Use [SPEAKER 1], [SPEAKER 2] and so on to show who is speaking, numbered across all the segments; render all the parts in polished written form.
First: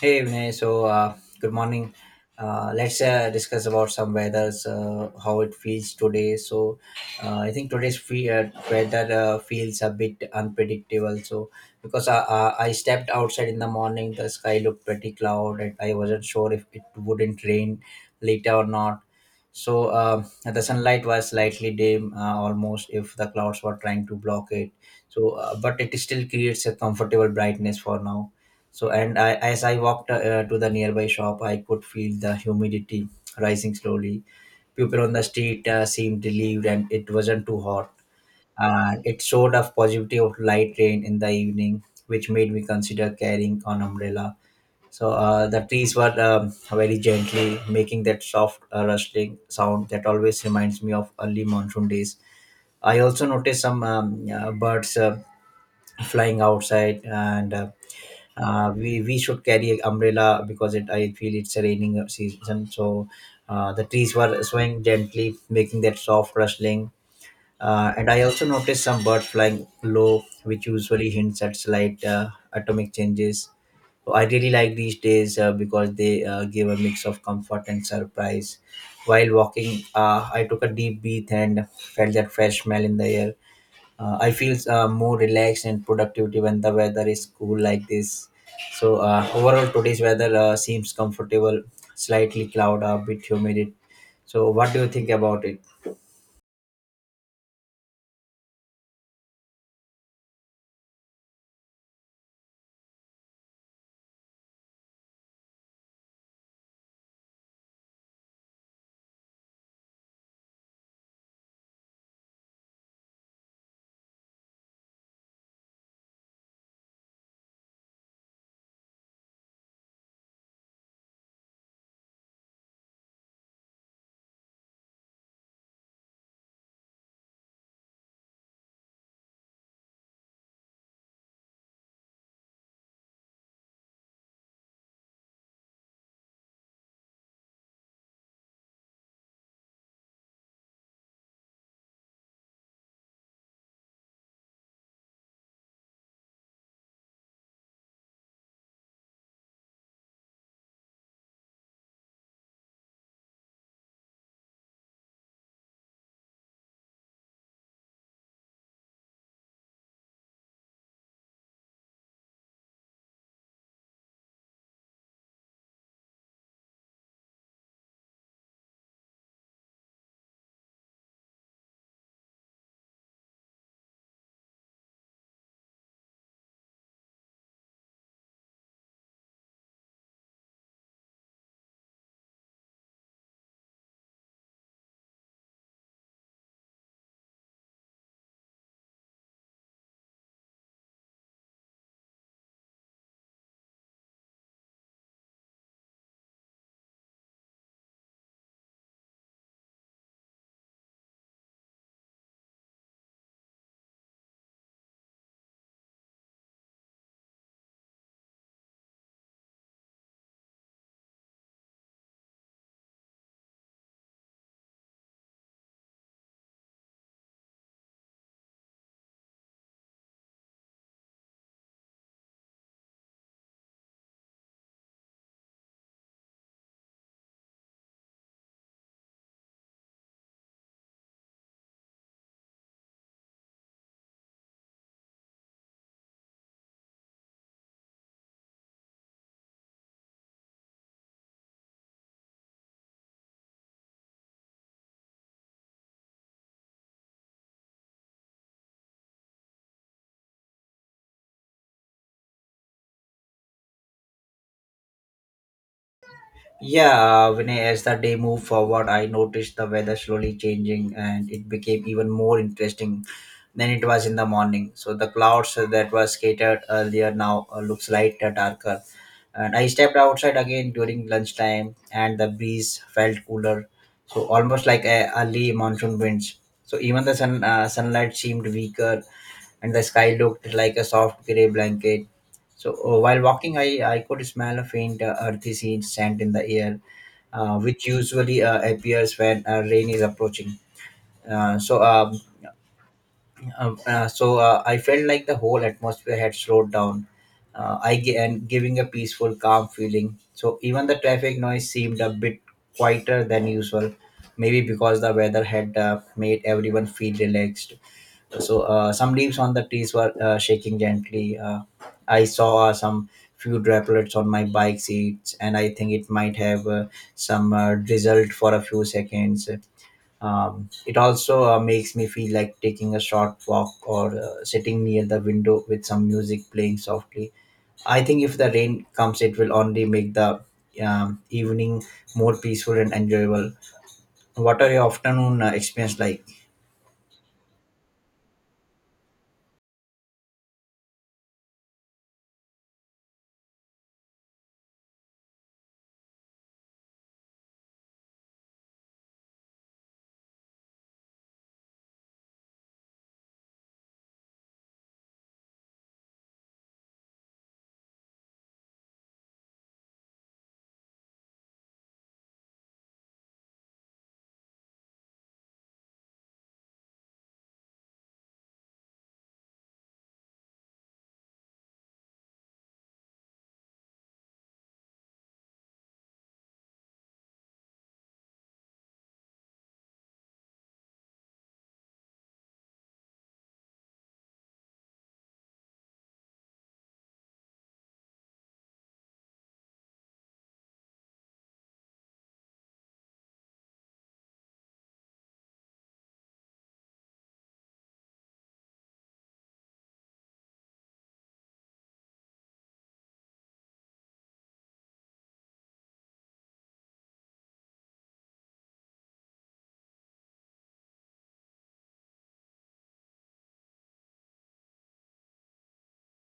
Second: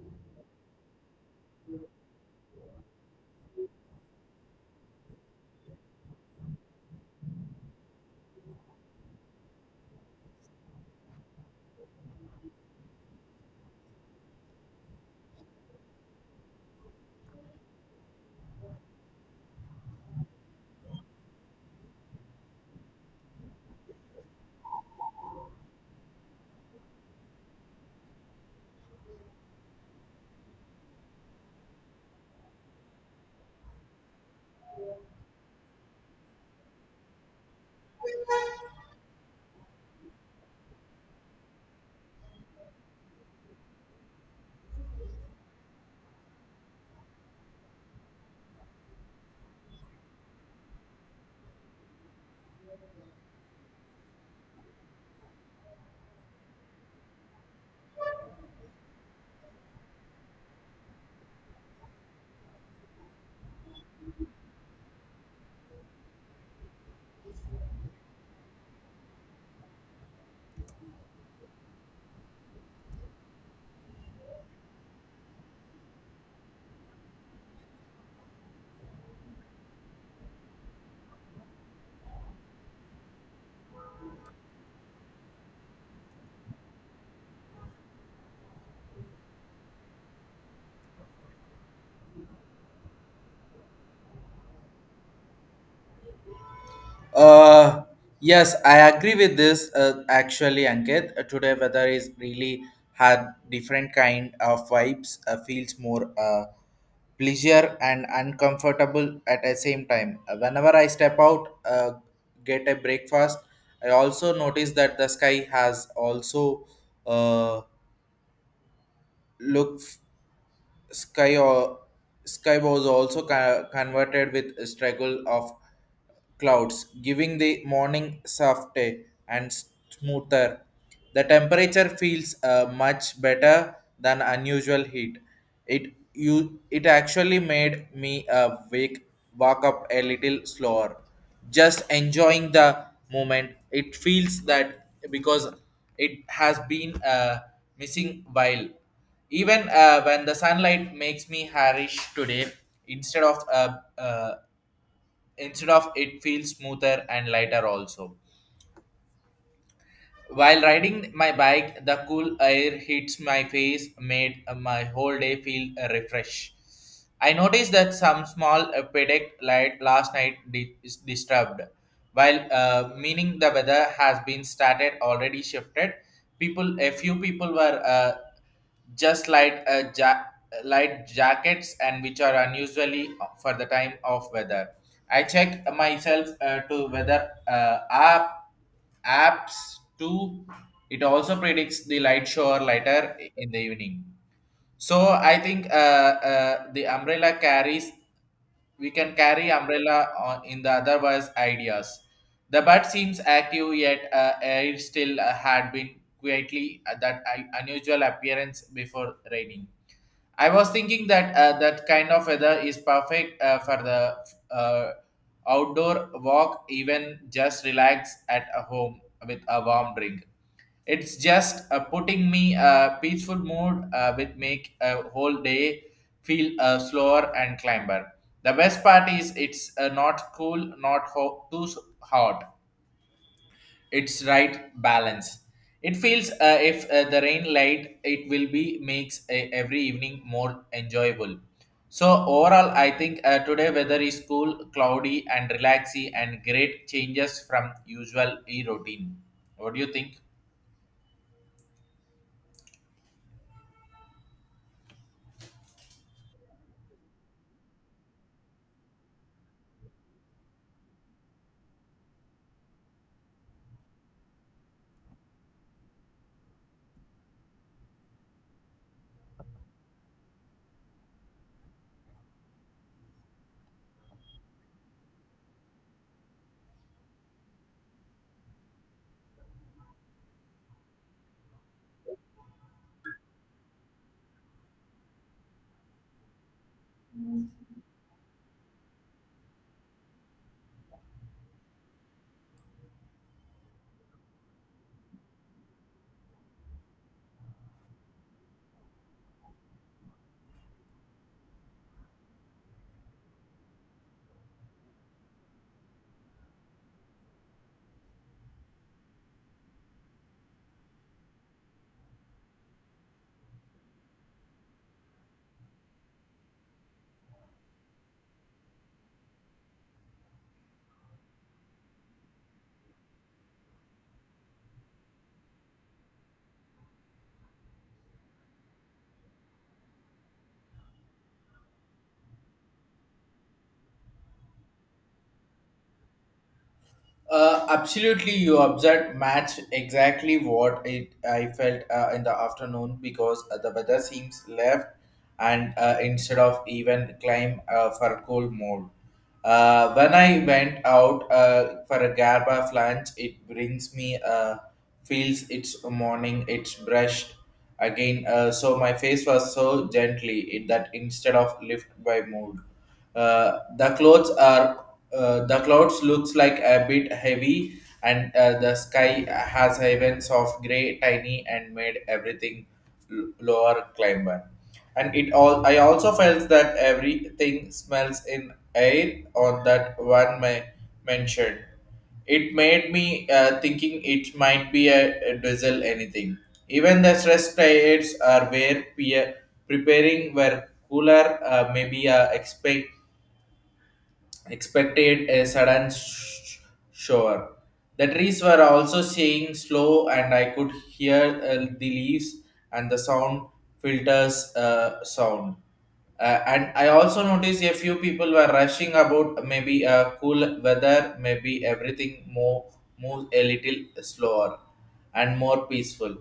[SPEAKER 1] Hey Vinay, good morning. Let's discuss about some weathers, how it feels today. I think today's weather feels a bit unpredictable. So because I stepped outside in the morning, the sky looked pretty cloud, and I wasn't sure if it wouldn't rain later or not. The sunlight was slightly dim, almost if the clouds were trying to block it. But it still creates a comfortable brightness for now so, and I, as I walked to the nearby shop, I could feel the humidity rising slowly. People on the street seemed relieved, and it wasn't too hot. And it showed a positivity of light rain in the evening, which made me consider carrying an umbrella. The trees were very gently making that soft rustling sound that always reminds me of early monsoon days. I also noticed some birds flying outside and. We should carry an umbrella because it I feel it's a raining season. The trees were swaying gently, making that soft rustling. And I also noticed some birds flying low, which usually hints at slight atomic changes. So I really like these days because they give a mix of comfort and surprise. While walking, I took a deep breath and felt that fresh smell in the air. I feel more relaxed and productive when the weather is cool like this. Overall, today's weather seems comfortable, slightly cloud, a bit humid. So what do you think about it?
[SPEAKER 2] Uh, yes, I agree with this. Actually, Ankit, today weather is really had different kind of vibes. Feels more pleasure and uncomfortable at the same time. Whenever I step out, get a breakfast, I also notice that the sky has also uh, look sky or sky was also converted with struggle of clouds, giving the morning softer and smoother. The temperature feels much better than unusual heat. It actually made me wake walk up a little slower, just enjoying the moment. It feels that because it has been missing while. Even when the sunlight makes me harish today, instead of uh, uh, instead of it feels smoother and lighter also while riding my bike, the cool air hits my face, made my whole day feel refreshed. I noticed that some small predict light last night is disturbed, while meaning the weather has been started already shifted. People, a few people were just light light jackets, and which are unusually for the time of weather. I check myself to weather apps too. It also predicts the light shower later in the evening. So I think the umbrella carries, we can carry umbrella on in the otherwise ideas. The bird seems active, yet it still had been quietly that unusual appearance before raining. I was thinking that that kind of weather is perfect for the uh, outdoor walk, even just relax at a home with a warm drink. It's just putting me a peaceful mood with make a whole day feel slower and climber. The best part is it's not cool, not hot. It's right balance. It feels if the rain light, it will be makes a, every evening more enjoyable. So overall, I think today weather is cool, cloudy, and relaxy, and great changes from usual e routine. What do you think?
[SPEAKER 1] Yeah, Vinay, as the day moved forward, I noticed the weather slowly changing and it became even more interesting than it was in the morning. So the clouds that were scattered earlier now looks lighter, darker. And I stepped outside again during lunchtime and the breeze felt cooler. So almost like a early monsoon winds. So even the sun, sunlight seemed weaker and the sky looked like a soft gray blanket so while walking, I could smell a faint earthy scent in the air, which usually appears when rain is approaching. Uh, so um, I felt like the whole atmosphere had slowed down, and giving a peaceful, calm feeling. So even the traffic noise seemed a bit quieter than usual, maybe because the weather had made everyone feel relaxed. Some leaves on the trees were shaking gently. I saw some few droplets on my bike seats, and I think it might have some drizzled for a few seconds. It also makes me feel like taking a short walk or sitting near the window with some music playing softly. I think if the rain comes, it will only make the evening more peaceful and enjoyable. What are your afternoon experience like?
[SPEAKER 2] Absolutely, you observed match exactly what it I felt in the afternoon, because the weather seems left, and instead of even climb for cold mode. When I went out for a gap of lunch, it brings me feels it's a morning, it's brushed again. So my face was so gently it, that instead of lift by mood, the clothes are the clouds looks like a bit heavy, and the sky has heavens of gray, tiny, and made everything lower climber, and it all I also felt that everything smells in air on that one mentioned. It made me thinking it might be a diesel anything. Even the stress diets are where we are preparing were cooler, maybe expected a sudden shower. The trees were also staying slow, and I could hear the leaves and the sound filters sound. And I also noticed a few people were rushing about, maybe cool weather, maybe everything more moves a little slower and more peaceful.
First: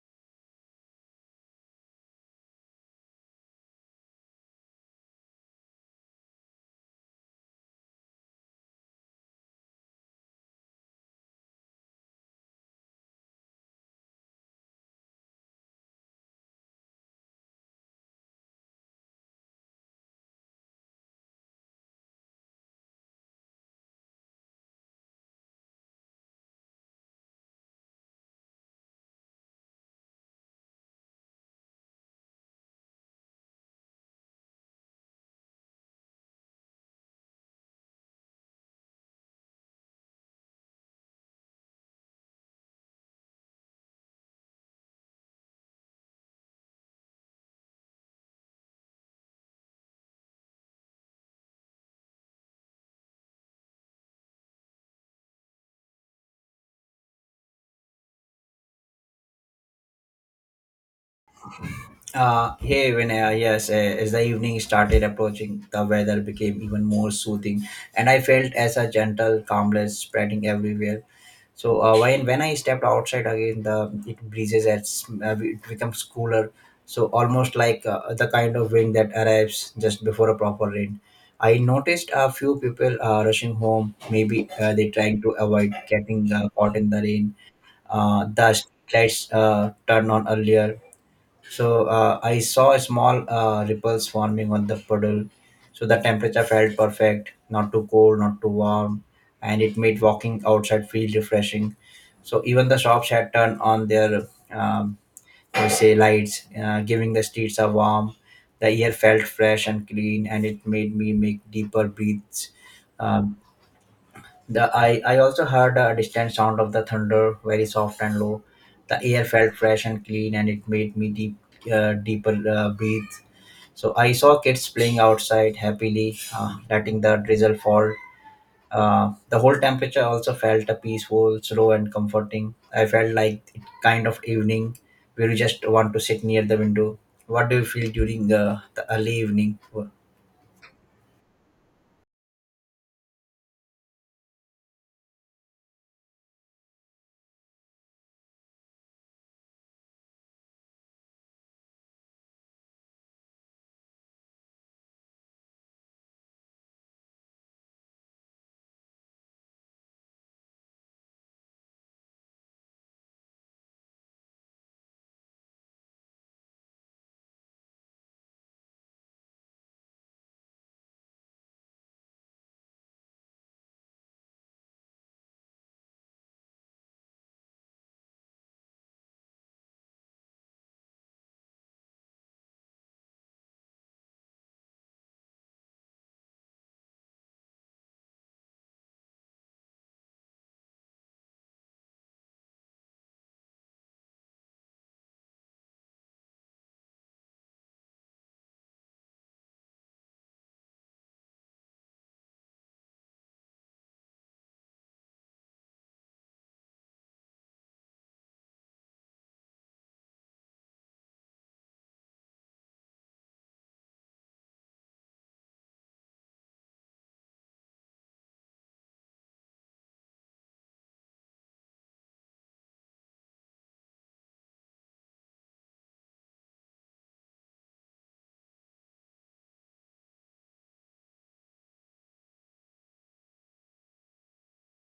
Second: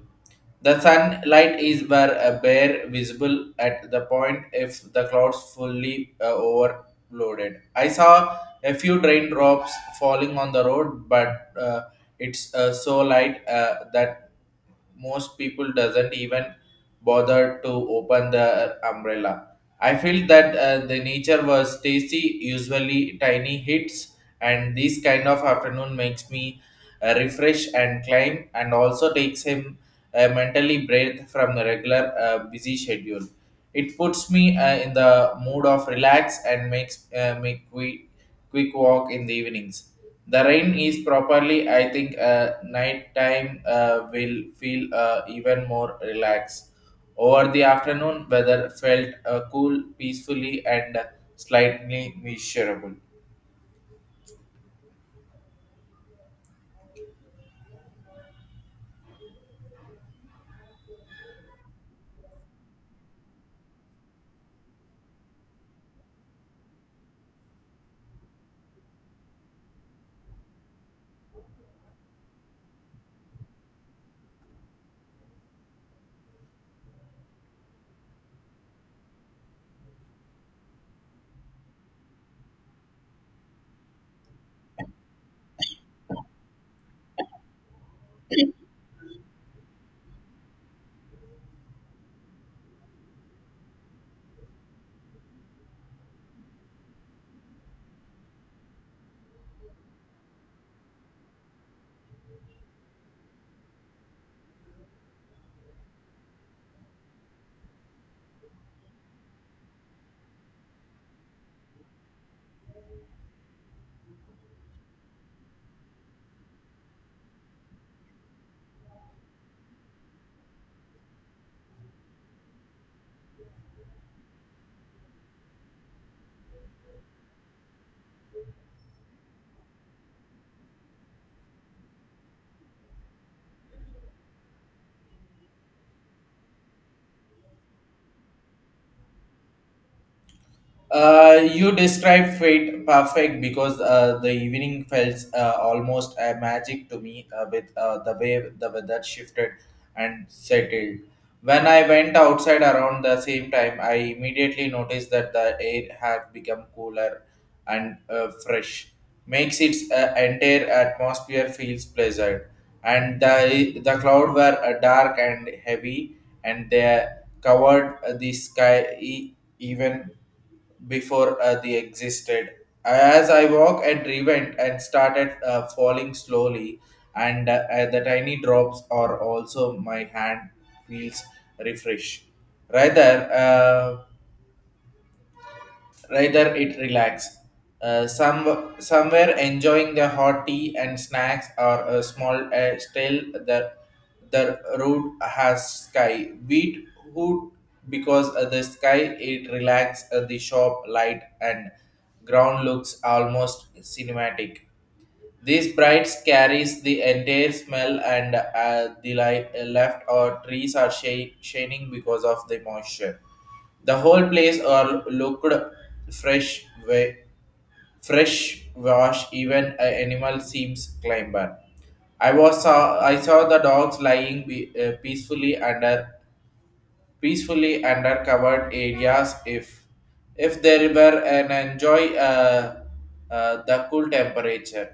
[SPEAKER 2] The sunlight is where a bare visible at the point if the clouds fully overloaded. I saw a few raindrops falling on the road, but it's so light that most people doesn't even bother to open the umbrella. I feel that the nature was tasty, usually tiny hits, and this kind of afternoon makes me refresh and climb, and also takes him mentally break from the regular busy schedule. It puts me in the mood of relax, and makes make we quick walk in the evenings. The rain is properly, I think, night time will feel even more relaxed. Over the afternoon, weather felt cool, peacefully, and slightly miserable.
[SPEAKER 1] Hey, Vinaya, yes, as the evening started approaching, the weather became even more soothing, and I felt as a gentle calmness spreading everywhere. So, when I stepped outside again, the it breezes at sm- it becomes cooler, so almost like the kind of wind that arrives just before a proper rain. I noticed a few people rushing home, maybe they trying to avoid getting caught in the rain. The lights turn on earlier so I saw a small ripples forming on the puddle. So the temperature felt perfect, not too cold, not too warm, and it made walking outside feel refreshing. So even the shops had turned on their, um, we say, lights, giving the streets a warm. The air felt fresh and clean, and it made me make deeper breaths. uh, the I, also heard a distant sound of the thunder, very soft and low. The air felt fresh and clean, and it made me deeper breathe. So I saw kids playing outside happily, letting the drizzle fall. The whole temperature also felt a peaceful, slow, and comforting. I felt like it kind of evening where you just want to sit near the window. What do you feel during the early evening?
[SPEAKER 2] You described fate perfect, because the evening felt almost a magic to me with the way the weather shifted and settled. When I went outside around the same time, I immediately noticed that the air had become cooler and fresh, makes its entire atmosphere feels pleasant. And the cloud were dark and heavy, and they covered the sky even before they existed. As I walked and revent and started falling slowly, and the tiny drops are also my hand feels refresh. Rather, rather, it relax. Some somewhere enjoying the hot tea and snacks, or a small still the road has sky. Beat hood, because the sky it relax the shop light and ground looks almost cinematic. These brides carries the entire smell, and the light, left or trees are shade, shining because of the moisture. The whole place are looked fresh, fresh wash. Even an animal seems climber. I saw the dogs lying peacefully under covered areas. If there were an enjoy the cool temperature.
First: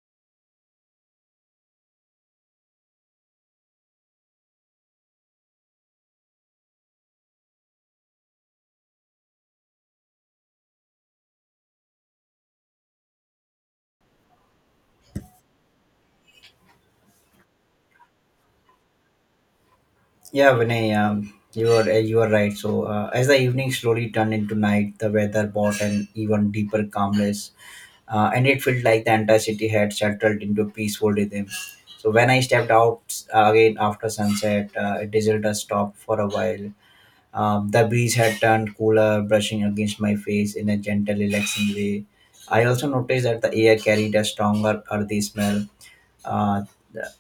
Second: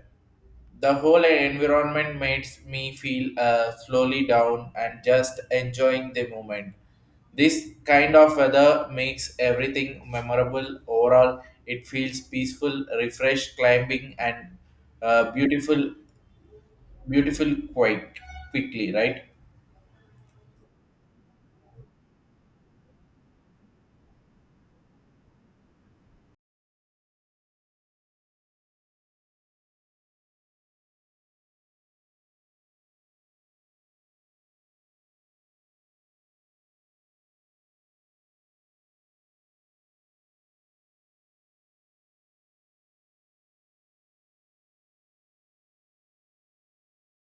[SPEAKER 2] The whole environment makes me feel slowly down and just enjoying the moment. This kind of weather makes everything memorable. Overall, it feels peaceful, refreshed, climbing, and uh, beautiful, beautiful quite quickly, right?
[SPEAKER 1] Yeah, Vinay, you are right. As the evening slowly turned into night, the weather brought an even deeper calmness, and it felt like the entire city had settled into peaceful rhythm. So when I stepped out again after sunset, it deserted stopped for a while. The breeze had turned cooler, brushing against my face in a gentle, relaxing way. I also noticed that the air carried a stronger earthy smell, uh,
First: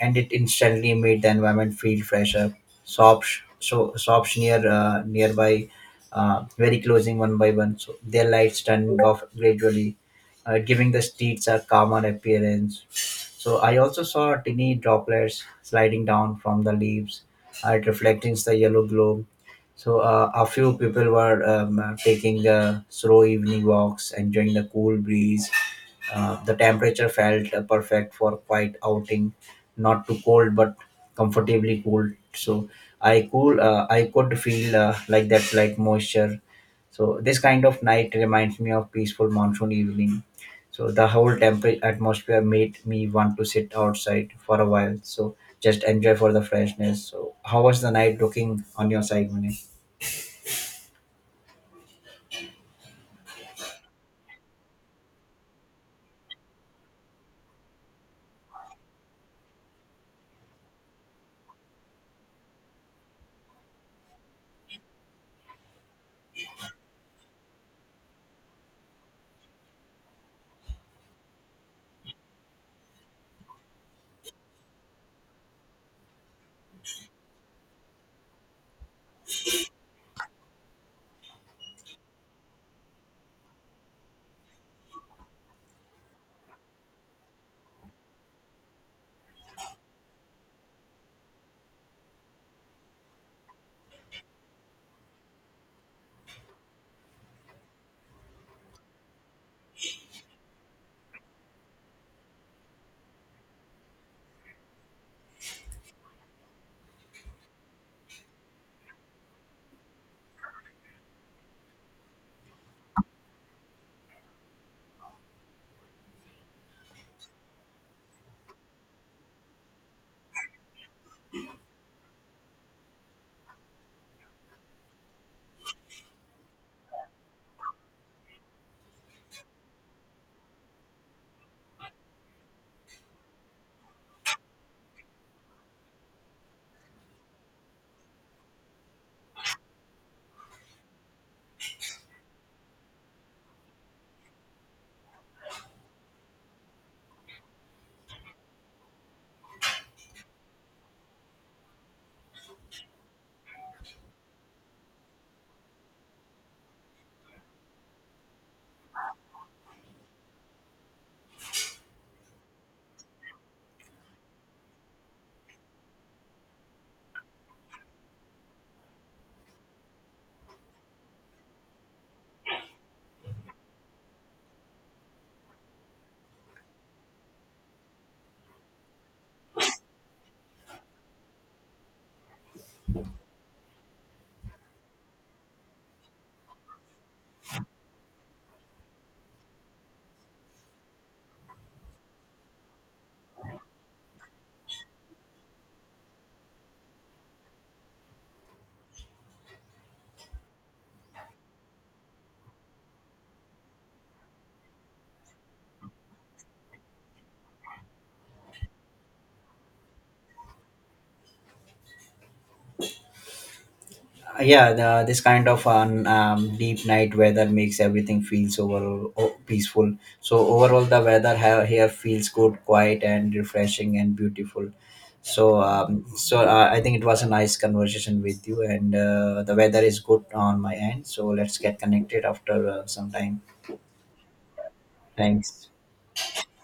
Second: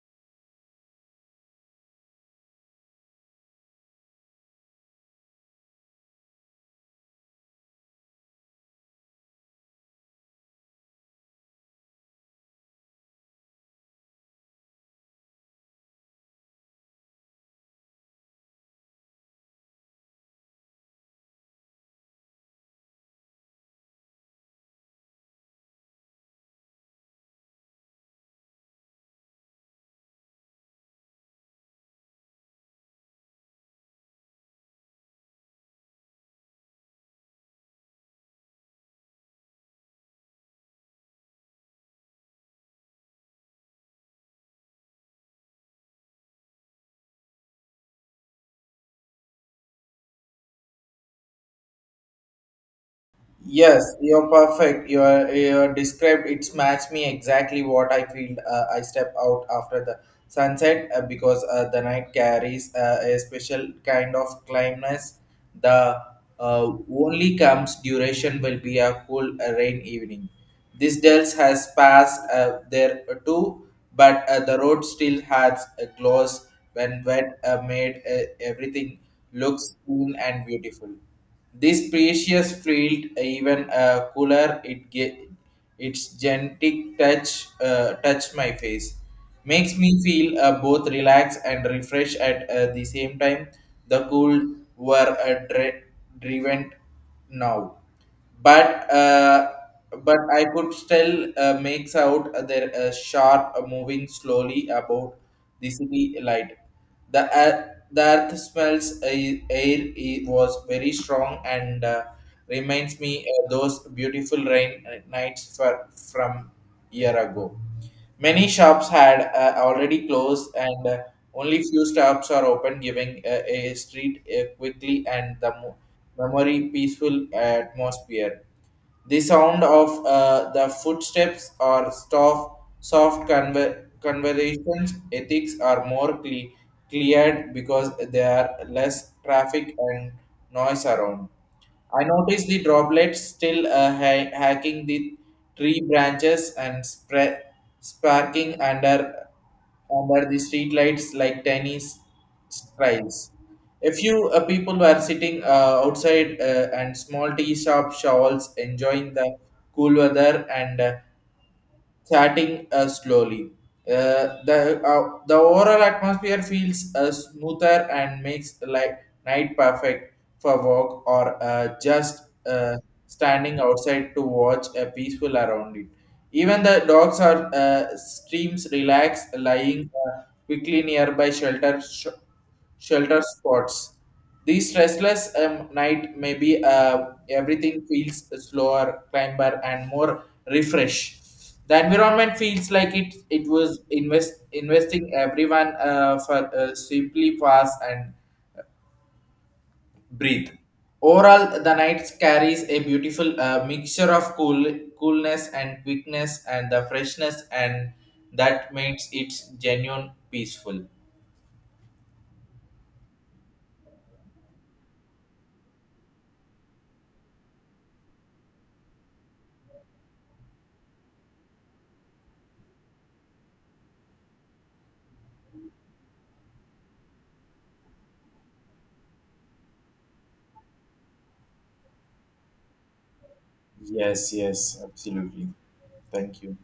[SPEAKER 1] and it instantly made the environment feel fresher. So shops near nearby, very closing one by one. So their lights turned off gradually, giving the streets a calmer appearance. So I also saw tiny droplets sliding down from the leaves, reflecting the yellow glow. A few people were taking slow evening walks, enjoying the cool breeze. The temperature felt perfect for quiet outing, not too cold but comfortably cool. So I could feel like that light moisture. So this kind of night reminds me of peaceful monsoon evening. So the whole temperate atmosphere made me want to sit outside for a while. So just enjoy for the freshness. So how was the night looking on your side, Munir?
[SPEAKER 2] Yes, you're perfect. You're described. It's matched me exactly what I feel. I step out after the sunset, because the night carries a special kind of calmness. The only comes duration will be a cool rain evening. This dells has passed there too, but the road still has a gloss when wet, made everything looks clean and beautiful. This precious field even cooler it its gentle touch my face. Makes me feel both relaxed and refreshed at the same time. The cool were driven now, but but I could still makes out their sharp moving slowly about the city light. The earth, the earth smells air was very strong, and reminds me those beautiful rain nights for, from year ago. Many shops had already closed, and only few shops are open, giving a street quickly and the memory peaceful atmosphere. The sound of the footsteps or soft conversations ethics are more cleared because there are less traffic and noise around. I noticed the droplets still hacking the tree branches and spread sparking under were the street lights like tiny strives. A few people were sitting outside, and small tea shop shawls enjoying the cool weather and chatting slowly. The overall atmosphere feels smoother and makes like night perfect for walk or just standing outside to watch a peaceful around it. Even the dogs are streams relax, lying quickly nearby shelter spots. These restless night may be everything feels slower, climber, and more refresh. The environment feels like it was investing everyone for simply pass and breathe. Overall, the night carries a beautiful mixture of coolness and quickness and the freshness, and that makes it genuine peaceful.
[SPEAKER 1] Yeah, this kind of an deep night weather makes everything feels overall peaceful. So overall the weather here feels good quiet and refreshing and beautiful. I think it was a nice conversation with you and the weather is good on my end, so let's get connected after some time.
[SPEAKER 2] Yes, yes, absolutely.
[SPEAKER 1] Thanks.
[SPEAKER 2] Thank you.